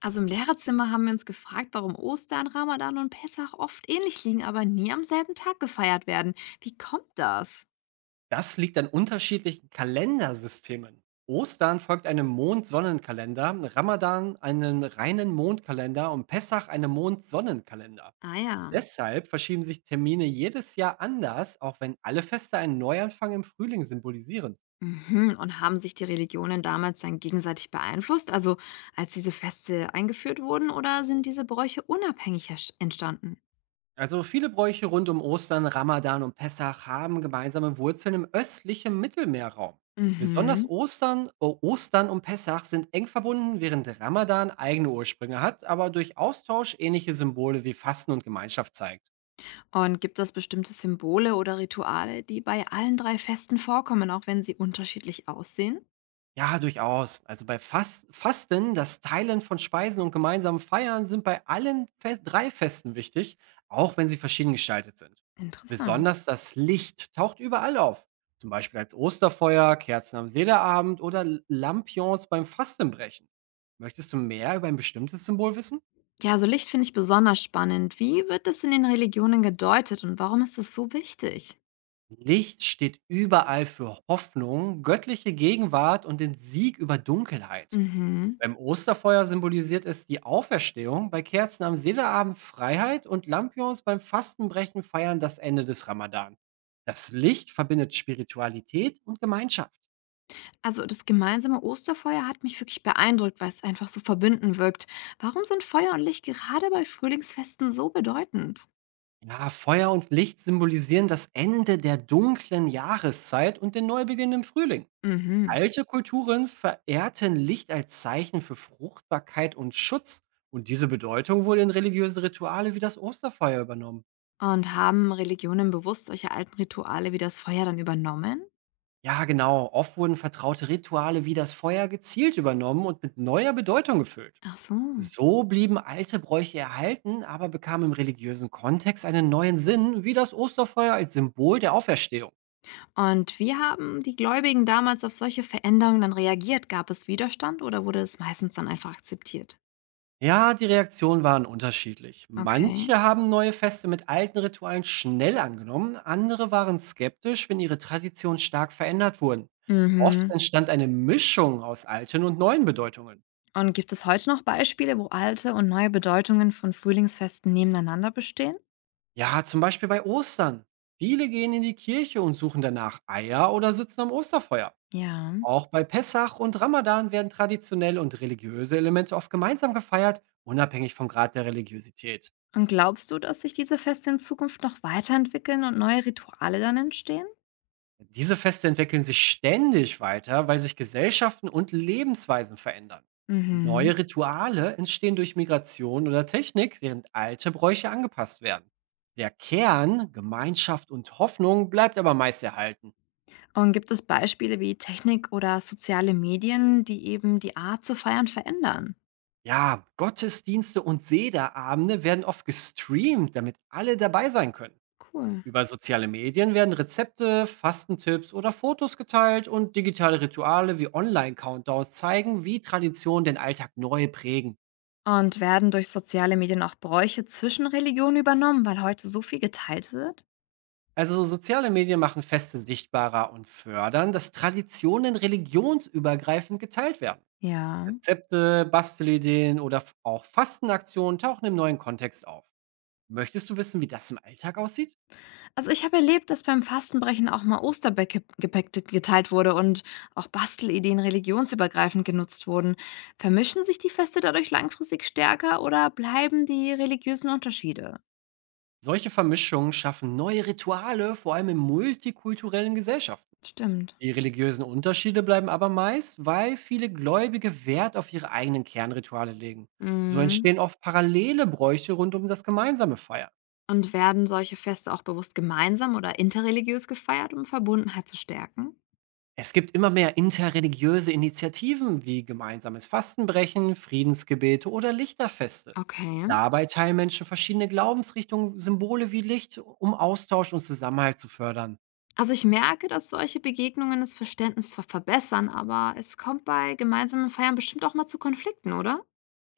Also im Lehrerzimmer haben wir uns gefragt, warum Ostern, Ramadan und Pessach oft ähnlich liegen, aber nie am selben Tag gefeiert werden. Wie kommt das? Das liegt an unterschiedlichen Kalendersystemen. Ostern folgt einem Mond-Sonnenkalender, Ramadan einen reinen Mondkalender und Pessach einem Mond-Sonnenkalender. Ah ja. Deshalb verschieben sich Termine jedes Jahr anders, auch wenn alle Feste einen Neuanfang im Frühling symbolisieren. Mhm. Und haben sich die Religionen damals dann gegenseitig beeinflusst, also als diese Feste eingeführt wurden, oder sind diese Bräuche unabhängig entstanden? Also viele Bräuche rund um Ostern, Ramadan und Pessach haben gemeinsame Wurzeln im östlichen Mittelmeerraum. Besonders Mhm. Ostern und Pessach sind eng verbunden, während Ramadan eigene Ursprünge hat, aber durch Austausch ähnliche Symbole wie Fasten und Gemeinschaft zeigt. Und gibt es bestimmte Symbole oder Rituale, die bei allen drei Festen vorkommen, auch wenn sie unterschiedlich aussehen? Ja, durchaus. Also bei Fasten, das Teilen von Speisen und gemeinsamen Feiern sind bei allen Fe 3 Festen wichtig, auch wenn sie verschieden gestaltet sind. Interessant. Besonders das Licht taucht überall auf. Zum Beispiel als Osterfeuer, Kerzen am Sederabend oder Lampions beim Fastenbrechen. Möchtest du mehr über ein bestimmtes Symbol wissen? Ja, also Licht finde ich besonders spannend. Wie wird es in den Religionen gedeutet und warum ist es so wichtig? Licht steht überall für Hoffnung, göttliche Gegenwart und den Sieg über Dunkelheit. Mhm. Beim Osterfeuer symbolisiert es die Auferstehung, bei Kerzen am Seeleabend Freiheit und Lampions beim Fastenbrechen feiern das Ende des Ramadan. Das Licht verbindet Spiritualität und Gemeinschaft. Also das gemeinsame Osterfeuer hat mich wirklich beeindruckt, weil es einfach so verbündend wirkt. Warum sind Feuer und Licht gerade bei Frühlingsfesten so bedeutend? Ja, Feuer und Licht symbolisieren das Ende der dunklen Jahreszeit und den Neubeginn im Frühling. Mhm. Alte Kulturen verehrten Licht als Zeichen für Fruchtbarkeit und Schutz und diese Bedeutung wurde in religiöse Rituale wie das Osterfeuer übernommen. Und haben Religionen bewusst solche alten Rituale wie das Feuer dann übernommen? Ja, genau. Oft wurden vertraute Rituale wie das Feuer gezielt übernommen und mit neuer Bedeutung gefüllt. Ach so. So blieben alte Bräuche erhalten, aber bekamen im religiösen Kontext einen neuen Sinn, wie das Osterfeuer als Symbol der Auferstehung. Und wie haben die Gläubigen damals auf solche Veränderungen dann reagiert? Gab es Widerstand oder wurde es meistens dann einfach akzeptiert? Ja, die Reaktionen waren unterschiedlich. Okay. Manche haben neue Feste mit alten Ritualen schnell angenommen, andere waren skeptisch, wenn ihre Traditionen stark verändert wurden. Oft Mhm. entstand eine Mischung aus alten und neuen Bedeutungen. Und gibt es heute noch Beispiele, wo alte und neue Bedeutungen von Frühlingsfesten nebeneinander bestehen? Ja, zum Beispiel bei Ostern. Viele gehen in die Kirche und suchen danach Eier oder sitzen am Osterfeuer. Ja. Auch bei Pessach und Ramadan werden traditionelle und religiöse Elemente oft gemeinsam gefeiert, unabhängig vom Grad der Religiosität. Und glaubst du, dass sich diese Feste in Zukunft noch weiterentwickeln und neue Rituale dann entstehen? Diese Feste entwickeln sich ständig weiter, weil sich Gesellschaften und Lebensweisen verändern. Mhm. Neue Rituale entstehen durch Migration oder Technik, während alte Bräuche angepasst werden. Der Kern, Gemeinschaft und Hoffnung bleibt aber meist erhalten. Und gibt es Beispiele wie Technik oder soziale Medien, die eben die Art zu feiern verändern? Ja, Gottesdienste und Sederabende werden oft gestreamt, damit alle dabei sein können. Cool. Über soziale Medien werden Rezepte, Fastentipps oder Fotos geteilt und digitale Rituale wie Online-Countdowns zeigen, wie Traditionen den Alltag neu prägen. Und werden durch soziale Medien auch Bräuche zwischen Religionen übernommen, weil heute so viel geteilt wird? Also soziale Medien machen Feste sichtbarer und fördern, dass Traditionen religionsübergreifend geteilt werden. Ja. Rezepte, Bastelideen oder auch Fastenaktionen tauchen im neuen Kontext auf. Möchtest du wissen, wie das im Alltag aussieht? Also ich habe erlebt, dass beim Fastenbrechen auch mal Ostergepäck geteilt wurde und auch Bastelideen religionsübergreifend genutzt wurden. Vermischen sich die Feste dadurch langfristig stärker oder bleiben die religiösen Unterschiede? Solche Vermischungen schaffen neue Rituale, vor allem in multikulturellen Gesellschaften. Stimmt. Die religiösen Unterschiede bleiben aber meist, weil viele Gläubige Wert auf ihre eigenen Kernrituale legen. So Mhm. entstehen oft parallele Bräuche rund um das gemeinsame Feiern. Und werden solche Feste auch bewusst gemeinsam oder interreligiös gefeiert, um Verbundenheit zu stärken? Es gibt immer mehr interreligiöse Initiativen wie gemeinsames Fastenbrechen, Friedensgebete oder Lichterfeste. Okay. Dabei teilen Menschen verschiedene Glaubensrichtungen Symbole wie Licht, um Austausch und Zusammenhalt zu fördern. Also ich merke, dass solche Begegnungen das Verständnis zwar verbessern, aber es kommt bei gemeinsamen Feiern bestimmt auch mal zu Konflikten, oder?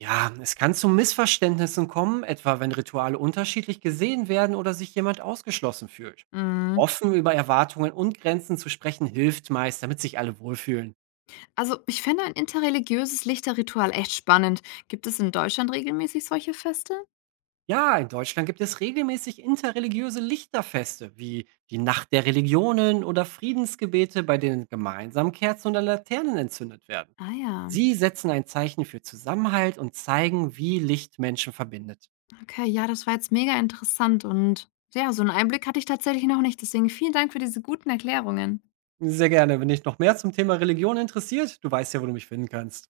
Ja, es kann zu Missverständnissen kommen, etwa wenn Rituale unterschiedlich gesehen werden oder sich jemand ausgeschlossen fühlt. Mhm. Offen über Erwartungen und Grenzen zu sprechen hilft meist, damit sich alle wohlfühlen. Also, ich fände ein interreligiöses Lichterritual echt spannend. Gibt es in Deutschland regelmäßig solche Feste? Ja, in Deutschland gibt es regelmäßig interreligiöse Lichterfeste wie die Nacht der Religionen oder Friedensgebete, bei denen gemeinsam Kerzen oder Laternen entzündet werden. Ah ja, Sie setzen ein Zeichen für Zusammenhalt und zeigen, wie Licht Menschen verbindet. okay, ja, das war jetzt mega interessant und ja, so einen Einblick hatte ich tatsächlich noch nicht. Deswegen vielen Dank für diese guten Erklärungen. Sehr gerne, wenn dich noch mehr zum Thema Religion interessiert, du weißt ja, wo du mich finden kannst.